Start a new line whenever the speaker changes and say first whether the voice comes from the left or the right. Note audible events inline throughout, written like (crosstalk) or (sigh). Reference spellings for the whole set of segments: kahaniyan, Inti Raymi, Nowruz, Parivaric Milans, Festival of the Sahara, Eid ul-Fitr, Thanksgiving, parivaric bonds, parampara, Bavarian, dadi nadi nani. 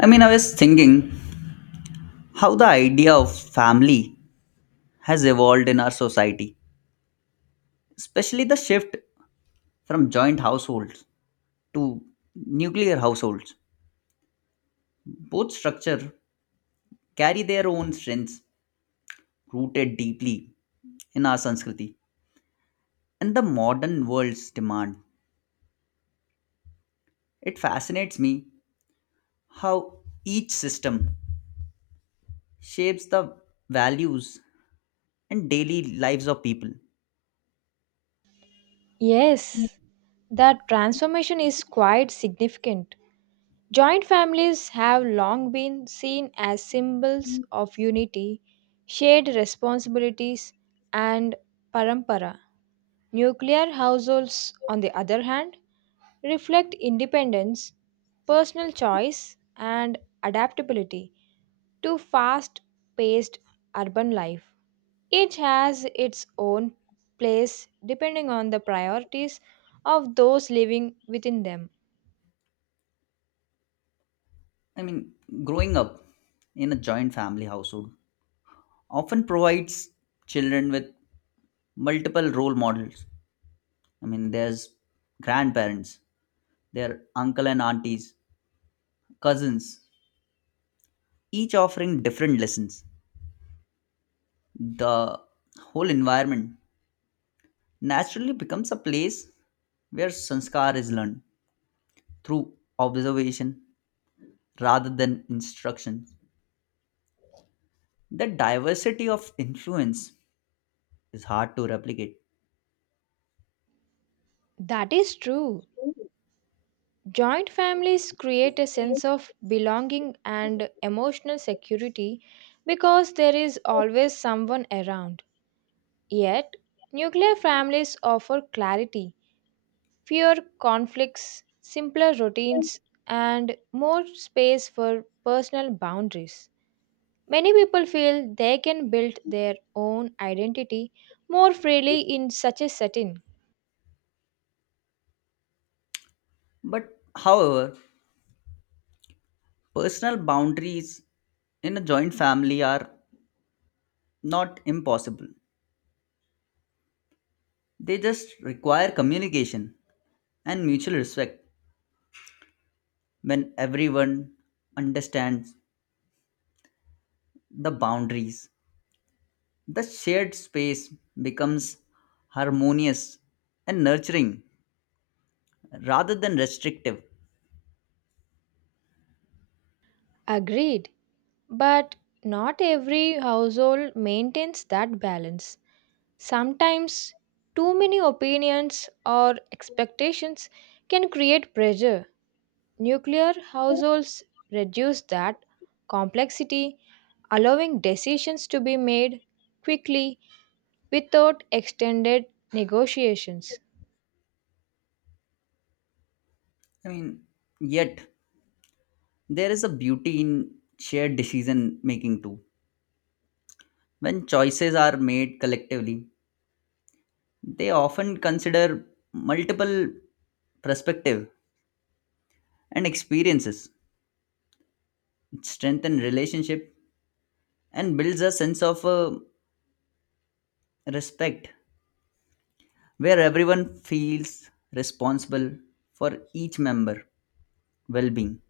left: I was thinking how the idea of family has evolved in our society, especially the shift from joint households to nuclear households. Both structure carry their own strengths rooted deeply in our Sanskriti and the modern world's demand. It fascinates me how each system shapes the values and daily lives of people.
right: Yes, that transformation is quite significant. Joint families have long been seen as symbols of unity, shared responsibilities, and parampara. Nuclear households, on the other hand, reflect independence, personal choice, and adaptability to fast paced urban life. Each has its own place depending on the priorities of those living within them.
left: I mean, growing up in a joint family household often provides children with multiple role models. There's grandparents, their uncle and aunties, cousins, each offering different lessons. The whole environment naturally becomes a place where sanskar is learned through observation rather than instruction. The diversity of influence is hard to replicate.
right: That is true. Joint families create a sense of belonging and emotional security because there is always someone around. Yet, nuclear families offer clarity, fewer conflicts, simpler routines, and more space for personal boundaries. Many people feel they can build their own identity more freely in such a setting.
left: But however, personal boundaries in a joint family are not impossible. They just require communication and mutual respect. When everyone understands the boundaries, the shared space becomes harmonious and nurturing rather than restrictive.
right: Agreed, but not every household maintains that balance. Sometimes, too many opinions or expectations can create pressure. Nuclear households reduce that complexity, allowing decisions to be made quickly without extended negotiations.
left: I mean, yet there is a beauty in shared decision making too. When choices are made collectively, they often consider multiple perspectives and experiences, strengthen relationship and builds a sense of respect where everyone feels responsible for each member well being.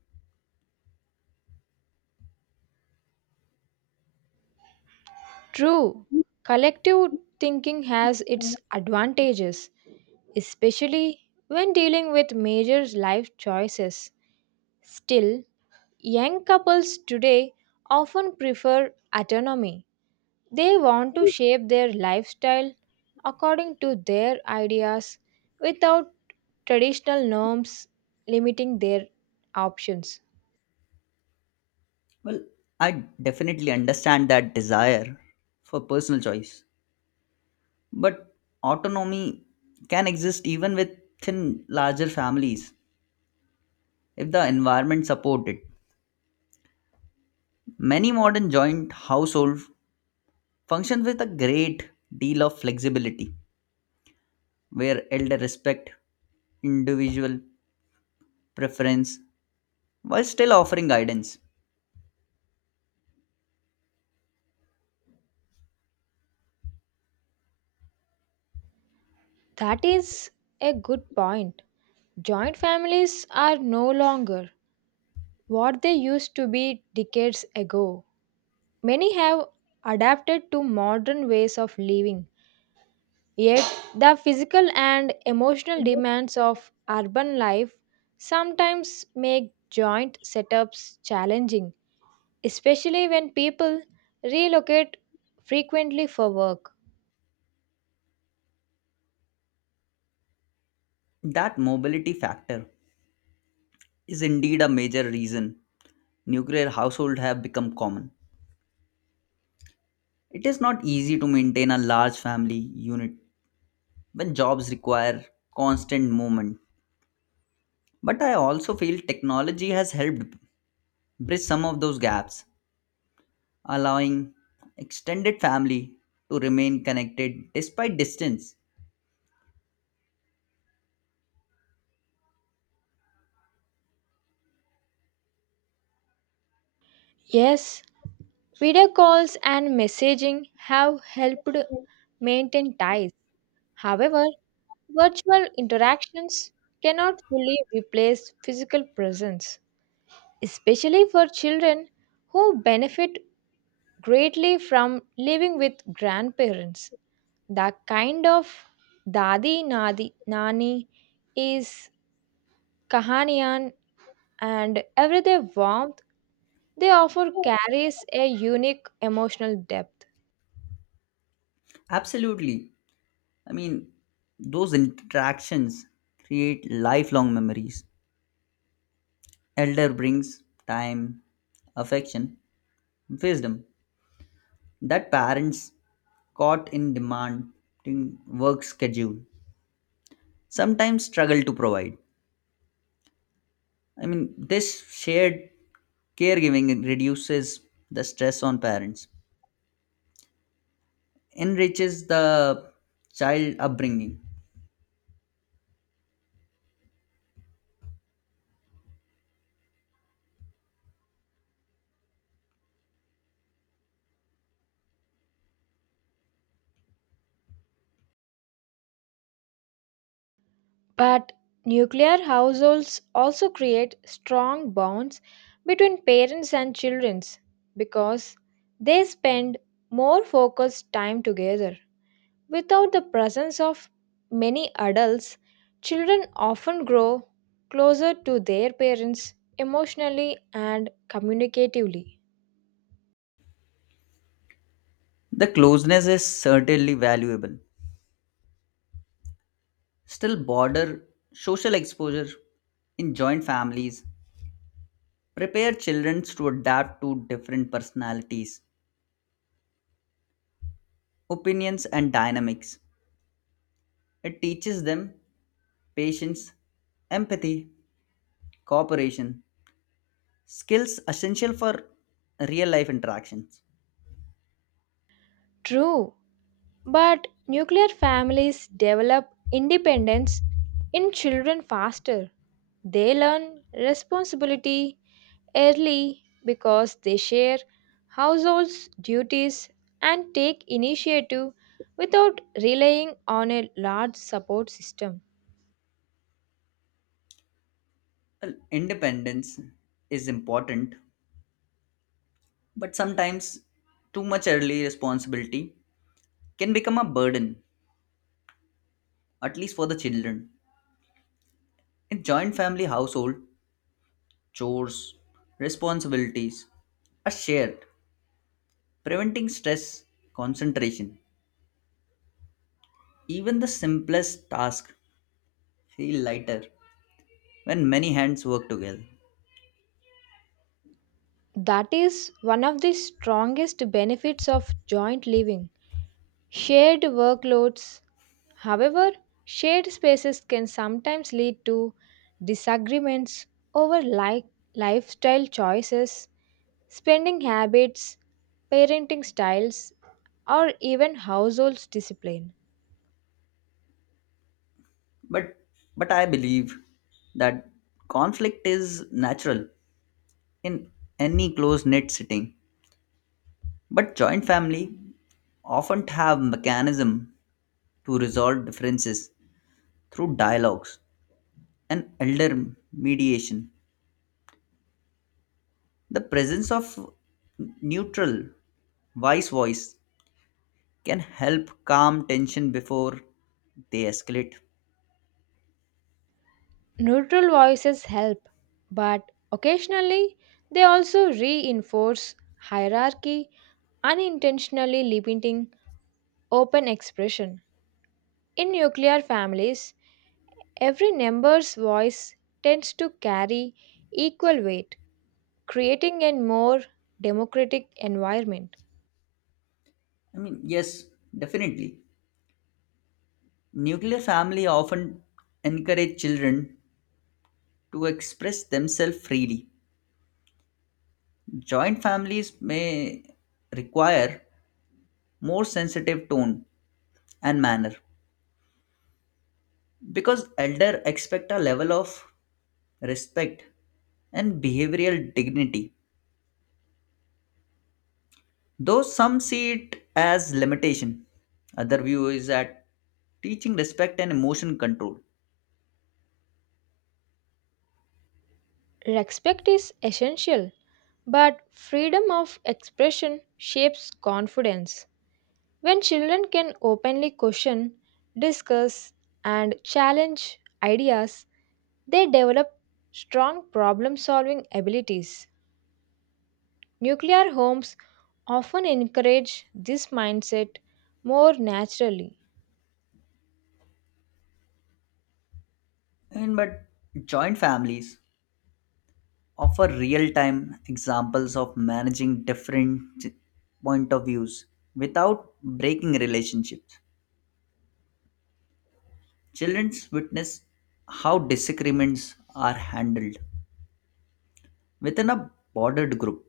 right: True, collective thinking has its advantages, especially when dealing with major life choices. Still, young couples today often prefer autonomy. They want to shape their lifestyle according to their ideas without traditional norms limiting their options.
left: Well, I definitely understand that desire for personal choice, but autonomy can exist even within larger families if the environment supports it. Many modern joint households function with a great deal of flexibility where elder respect individual preference while still offering guidance.
right: That is a good point. Joint families are no longer what they used to be decades ago. Many have adapted to modern ways of living. Yet, the physical and emotional demands of urban life sometimes make joint setups challenging, especially when people relocate frequently for work.
left: That mobility factor is indeed a major reason nuclear households have become common. It is not easy to maintain a large family unit when jobs require constant movement. But I also feel technology has helped bridge some of those gaps, allowing extended family to remain connected despite distance.
right: Yes, video calls and messaging have helped maintain ties. However, virtual interactions cannot fully replace physical presence, especially for children who benefit greatly from living with grandparents. The kind of dadi nadi nani is kahaniyan and everyday warmth they offer carries a unique emotional depth.
left: Absolutely. I mean, those interactions create lifelong memories. Elder brings time, affection, wisdom that parents caught in demanding work schedule sometimes struggle to provide. This shared caregiving reduces the stress on parents, enriches the child upbringing.
right: But nuclear households also create strong bonds between parents and children because they spend more focused time together. Without the presence of many adults, children often grow closer to their parents emotionally and communicatively.
left: The closeness is certainly valuable, still border social exposure in joint families prepare children to adapt to different personalities opinions and dynamics. It teaches them patience, empathy, cooperation, skills essential for real life interactions.
right: True, but nuclear families develop independence in children faster. They learn responsibility early because they share household's duties and take initiative without relying on a large support system.
left: Well, independence is important, but sometimes too much early responsibility can become a burden. At least for the children in joint family household, chores, responsibilities are shared, preventing stress, concentration. Even the simplest tasks feel lighter when many hands work together.
right: That is one of the strongest benefits of joint living. Shared workloads, however, shared spaces can sometimes lead to disagreements over lifestyle choices, spending habits, parenting styles, or even household discipline.
left: But but I believe that conflict is natural in any close-knit setting. But joint family often have mechanism to resolve differences through dialogues and elder mediation. The presence of neutral, wise voice can help calm tension before they escalate.
right: Neutral voices help, but occasionally they also reinforce hierarchy, unintentionally limiting open expression. In nuclear families, every member's voice tends to carry equal weight, creating a more democratic environment.
left: Yes, definitely. Nuclear family often encourage children to express themselves freely. Joint families may require more sensitive tone and manner because elder expect a level of respect and behavioral dignity. Though some see it as limitation, other view is that teaching respect and emotion control.
right: Respect is essential, but freedom of expression shapes confidence. When children can openly question, discuss, and challenge ideas, they develop strong problem solving abilities. Nuclear homes often encourage this mindset more naturally.
left: And but joint families offer real-time examples of managing different point of views without breaking relationships. Children witness how disagreements are handled within a bordered group,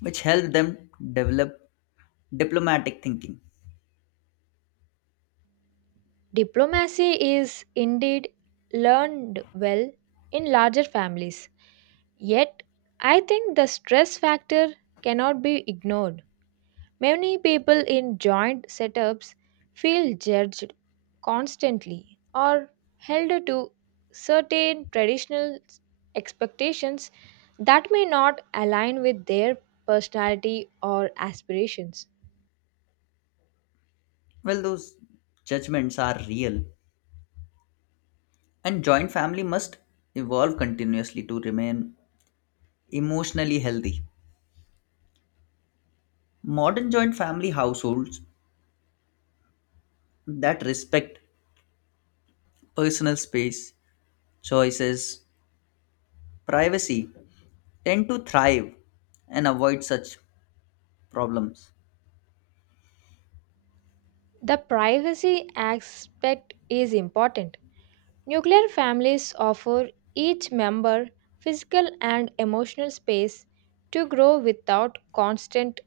left: which help them develop diplomatic thinking.
right: Diplomacy is indeed learned well in larger families, yet, I think the stress factor cannot be ignored. Many people in joint setups feel judged constantly or held to certain traditional expectations that may not align with their personality or aspirations.
left: Well, those judgments are real. And joint family must evolve continuously to remain emotionally healthy. Modern joint family households that respect personal space, choices, privacy tend to thrive and avoid such problems.
right: The privacy aspect is important. Nuclear families offer each member physical and emotional space to grow without constant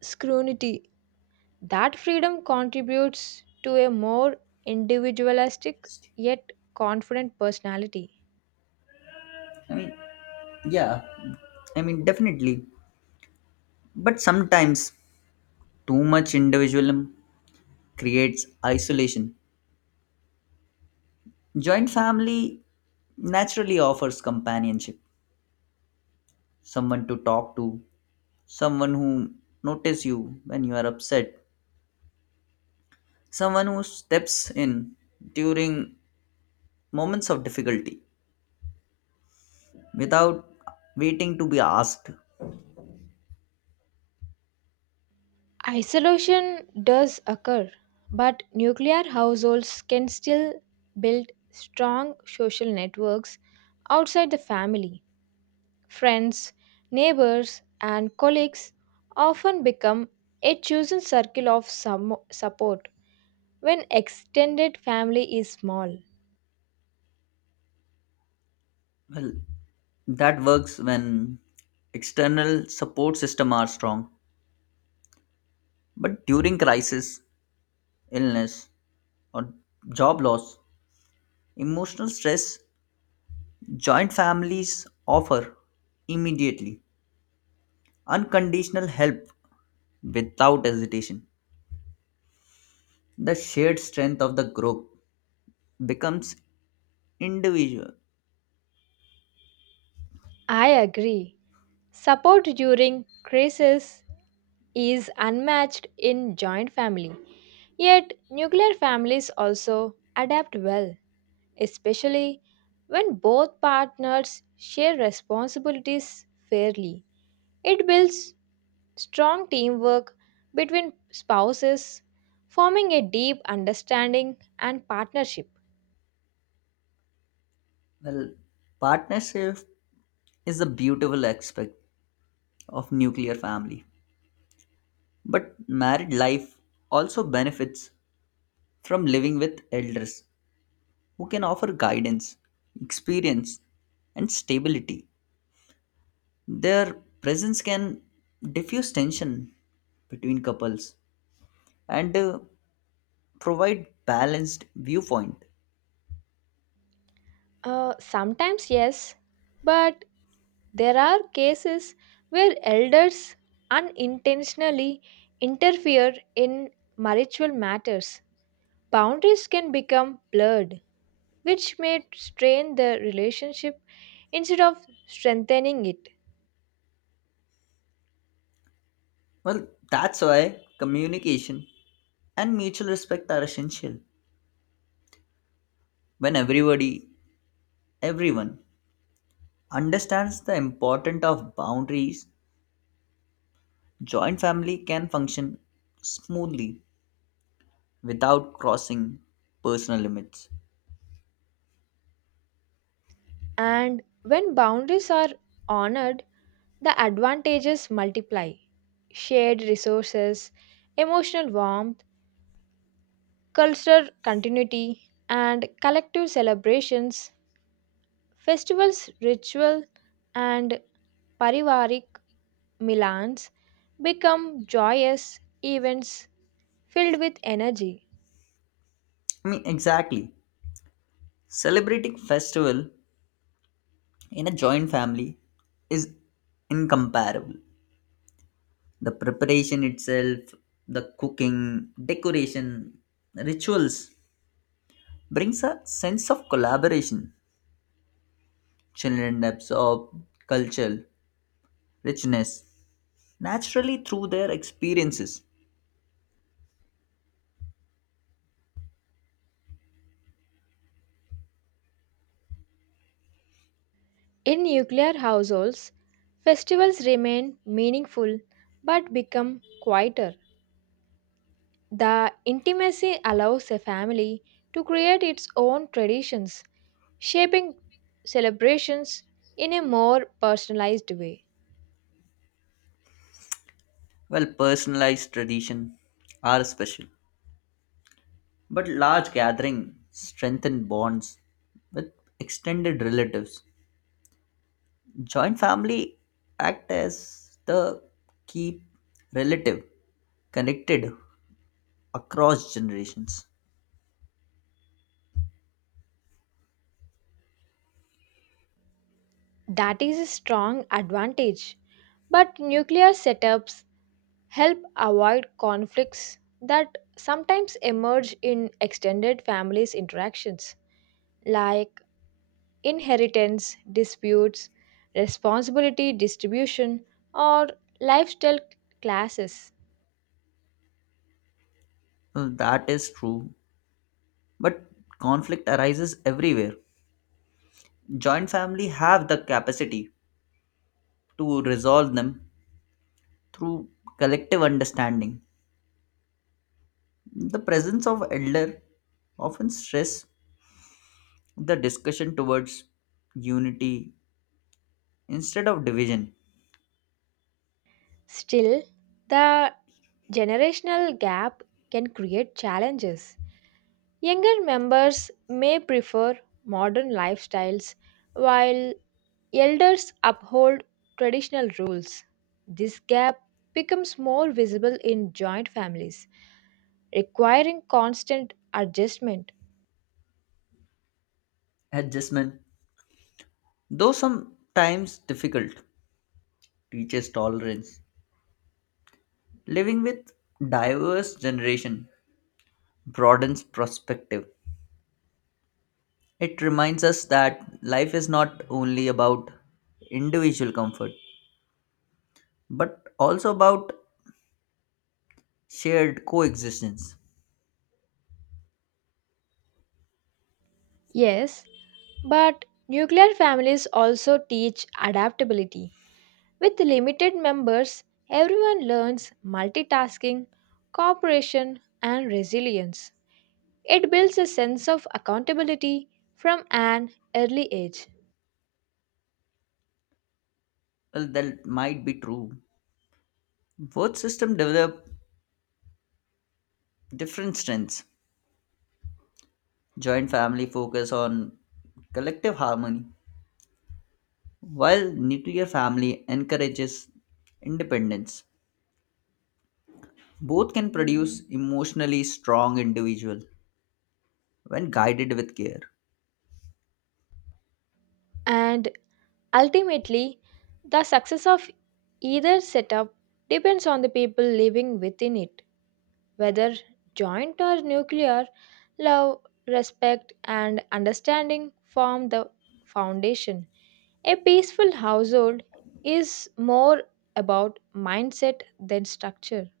right: scrutiny. That freedom contributes to a more individualistic yet confident personality.
left: I mean, yeah, definitely. But sometimes too much individualism creates isolation. Joint family naturally offers companionship, someone to talk to, someone who notices you when you are upset, someone who steps in during moments of difficulty without waiting to be asked.
right: Isolation does occur, but nuclear households can still build strong social networks outside the family. Friends, neighbors, and colleagues often become a chosen circle of some support when extended family is small.
left: Well, that works when external support system are strong, but during crisis, illness, or job loss, emotional stress, joint families offer immediately unconditional help without hesitation. The shared strength of the group becomes individual.
right: I agree. Support during crisis is unmatched in joint family. Yet, nuclear families also adapt well, especially when both partners share responsibilities fairly. It builds strong teamwork between spouses, forming a deep understanding and partnership.
left: Well, partnership is a beautiful aspect of nuclear family, but married life also benefits from living with elders who can offer guidance, experience, and stability. Their presence can diffuse tension between couples and provide balanced viewpoint.
right: Sometimes, yes, but there are cases where elders unintentionally interfere in marital matters. Boundaries can become blurred, which may strain the relationship instead of strengthening it.
left: Well, that's why communication and mutual respect are essential. When everybody everyone understands the importance of boundaries, joint family can function smoothly without crossing personal limits.
right: And when boundaries are honored, the advantages multiply. Shared resources, emotional warmth, cultural continuity, and collective celebrations, festivals, ritual, and Parivaric Milans become joyous events filled with energy.
left: Exactly. Celebrating festival in a joint family is incomparable. The preparation itself, the cooking, decoration, rituals brings a sense of collaboration. Children absorb cultural richness naturally through their experiences.
right: In nuclear households, festivals remain meaningful but become quieter. The intimacy allows a family to create its own traditions, shaping celebrations in a more personalized way.
left: Well, personalized tradition are special, but large gathering strengthen bonds with extended relatives. Joint family act as the keep relative connected across generations.
right: That is a strong advantage. But nuclear setups help avoid conflicts that sometimes emerge in extended families interactions, like inheritance disputes, responsibility distribution, or lifestyle classes.
left: Mm, that is true, but conflict arises everywhere. Joint family have the capacity to resolve them through collective understanding. The presence of elder often stress the discussion towards unity instead of division.
right: Still, the generational gap can create challenges. Younger members may prefer modern lifestyles while elders uphold traditional rules. This gap becomes more visible in joint families, requiring constant adjustment.
left: Adjustment, though sometimes difficult, teaches tolerance. Living with diverse generation broadens perspective. It reminds us that life is not only about individual comfort, but also about shared coexistence.
right: Yes, but nuclear families also teach adaptability. With limited members, everyone learns multitasking, cooperation, and resilience. It builds a sense of accountability from an early age.
left: Well, that might be true. Both systems develop different strengths. Joint family focus on collective harmony while nuclear family encourages independence, both can produce emotionally strong individual when guided with care.
right: And ultimately, the success of either setup depends on the people living within it, whether joint or nuclear. Love, respect, and understanding form the foundation. A peaceful household is more about mindset than structure.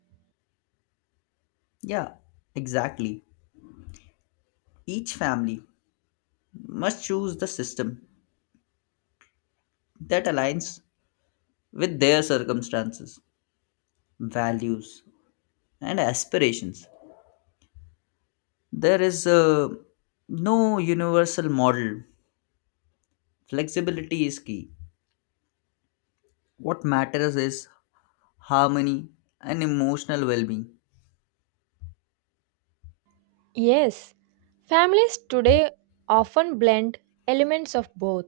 left: Yeah, exactly. Each family must choose the system that aligns with their circumstances, values, and aspirations. There is no universal model. Flexibility is key. What matters is harmony and emotional well-being.
right: Yes, families today often blend elements of both,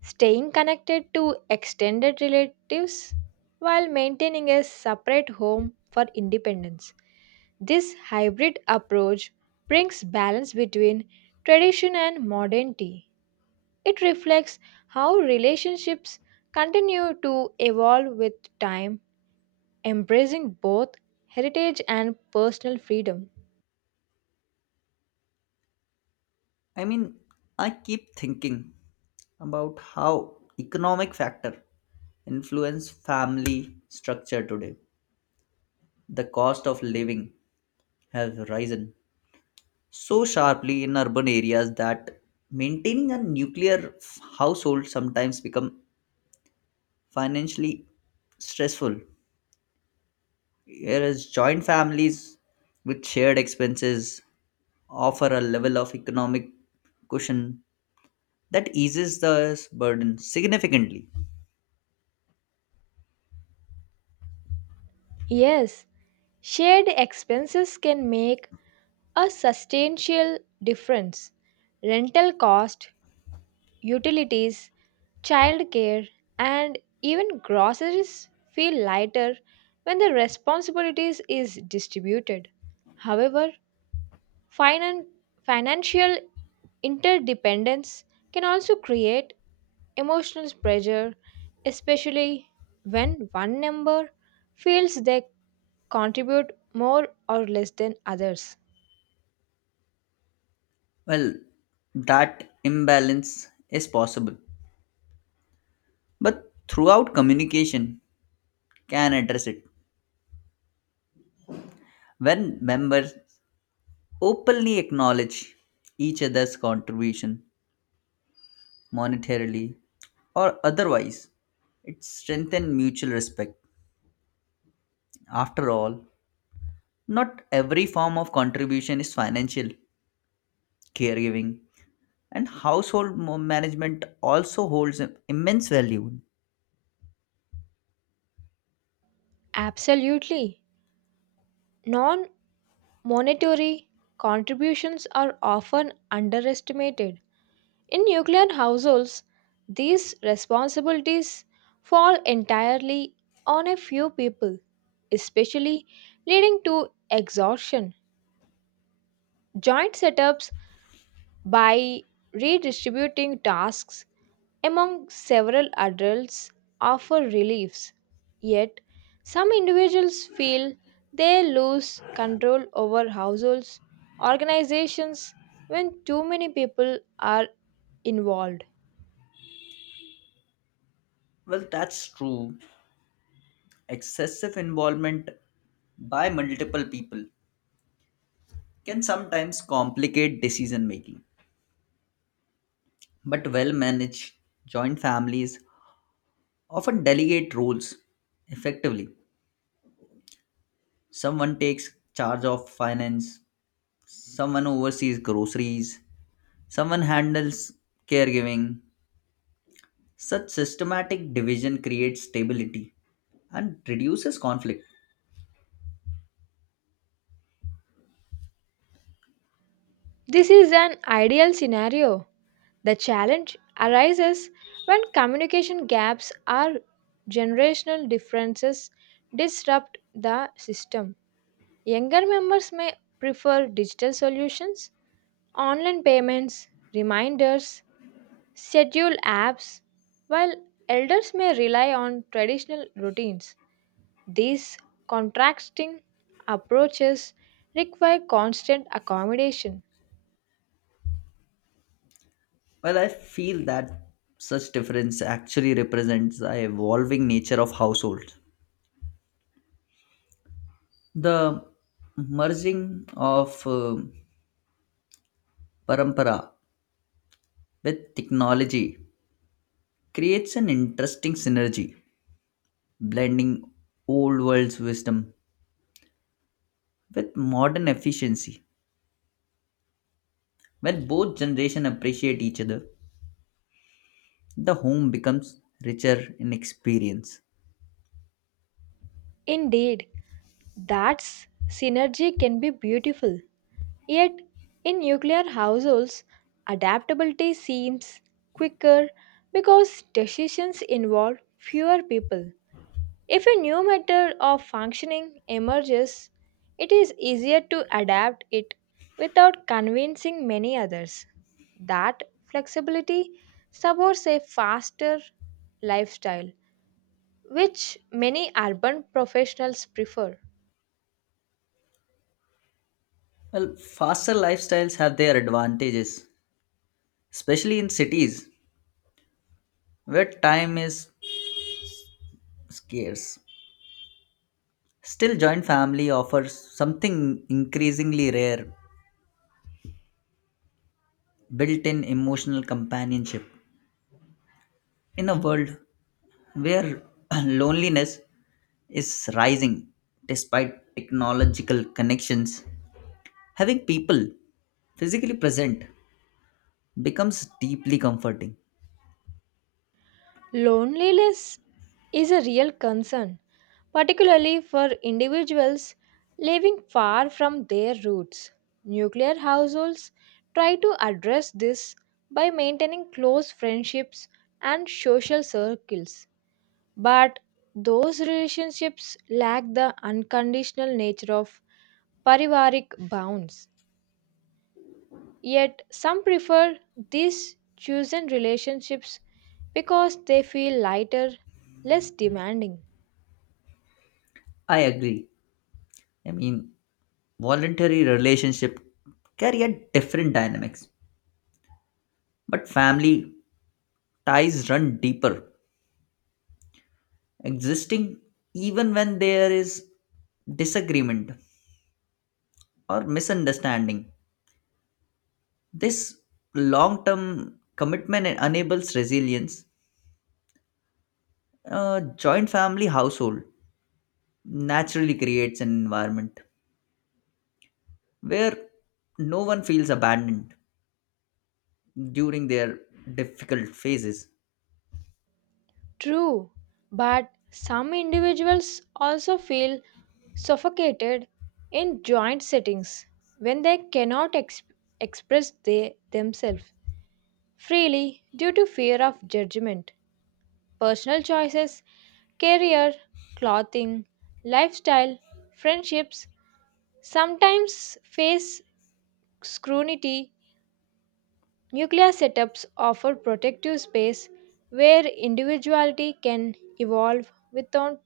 right: staying connected to extended relatives while maintaining a separate home for independence. This hybrid approach brings balance between tradition and modernity. It reflects how relationships continue to evolve with time, embracing both heritage and personal freedom.
left: I mean, I keep thinking about how economic factor influence family structure today. The cost of living has risen so sharply in urban areas that maintaining a household sometimes become financially stressful. Whereas joint families with shared expenses offer a level of economic cushion that eases the burden significantly.
right: Yes, shared expenses can make a substantial difference. Rental cost, utilities, childcare, and even groceries feel lighter when the responsibilities is distributed. However, finan- financial interdependence can also create emotional pressure, especially when one member feels they contribute more or less than others.
left: Well, that imbalance is possible, but throughout communication can address it. When members openly acknowledge each other's contribution monetarily or otherwise, it strengthens mutual respect. After all, not every form of contribution is financial, caregiving, and household management also holds immense value.
right: Absolutely. Non monetary contributions are often underestimated. In nuclear households, these responsibilities fall entirely on a few people, especially leading to exhaustion. Joint setups, by redistributing tasks among several adults, offer reliefs, yet, some individuals feel they lose control over households, organizations, when too many people are involved.
left: Well, that's true. Excessive involvement by multiple people can sometimes complicate decision making. But well managed joint families often delegate roles effectively. Someone takes charge of finance, someone oversees groceries, someone handles caregiving. Such systematic division creates stability and reduces conflict.
right: This is an ideal scenario. The challenge arises when communication gaps or generational differences disrupt the system. Younger members may prefer digital solutions, online payments, reminders, schedule apps, while elders may rely on traditional routines. These contrasting approaches require constant accommodation.
left: Well, I feel that such difference actually represents the evolving nature of households. The merging of parampara with technology creates an interesting synergy, blending old world's wisdom with modern efficiency. When both generations appreciate each other, the home becomes richer in experience.
right: Indeed, that's synergy can be beautiful. Yet, in nuclear households, adaptability seems quicker because decisions involve fewer people. If a new method of functioning emerges, it is easier to adapt it without convincing many others. That flexibility supports a faster lifestyle, which many urban professionals prefer.
left: Well, faster lifestyles have their advantages, especially in cities where time is scarce. Still, joint family offers something increasingly rare, built in emotional companionship. In a world where (clears throat) loneliness is rising despite technological connections, having people physically present becomes deeply comforting.
right: Loneliness is a real concern, particularly for individuals living far from their roots. Nuclear households try to address this by maintaining close friendships and social circles, but those relationships lack the unconditional nature of parivaric bonds. Yet, some prefer these chosen relationships because they feel lighter, less demanding.
left: I agree. I mean, voluntary relationship carry a different dynamics, but family ties run deeper, existing even when there is disagreement or misunderstanding. This long term commitment enables resilience. A joint family household naturally creates an environment where no one feels abandoned during their difficult phases.
right: True, but some individuals also feel suffocated in joint settings when they cannot express themselves freely due to fear of judgment. Personal choices, career, clothing, lifestyle, friendships sometimes face scrutiny. Nuclear setups offer protective space where individuality can evolve without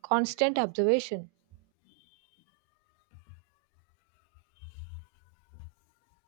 right: constant observation.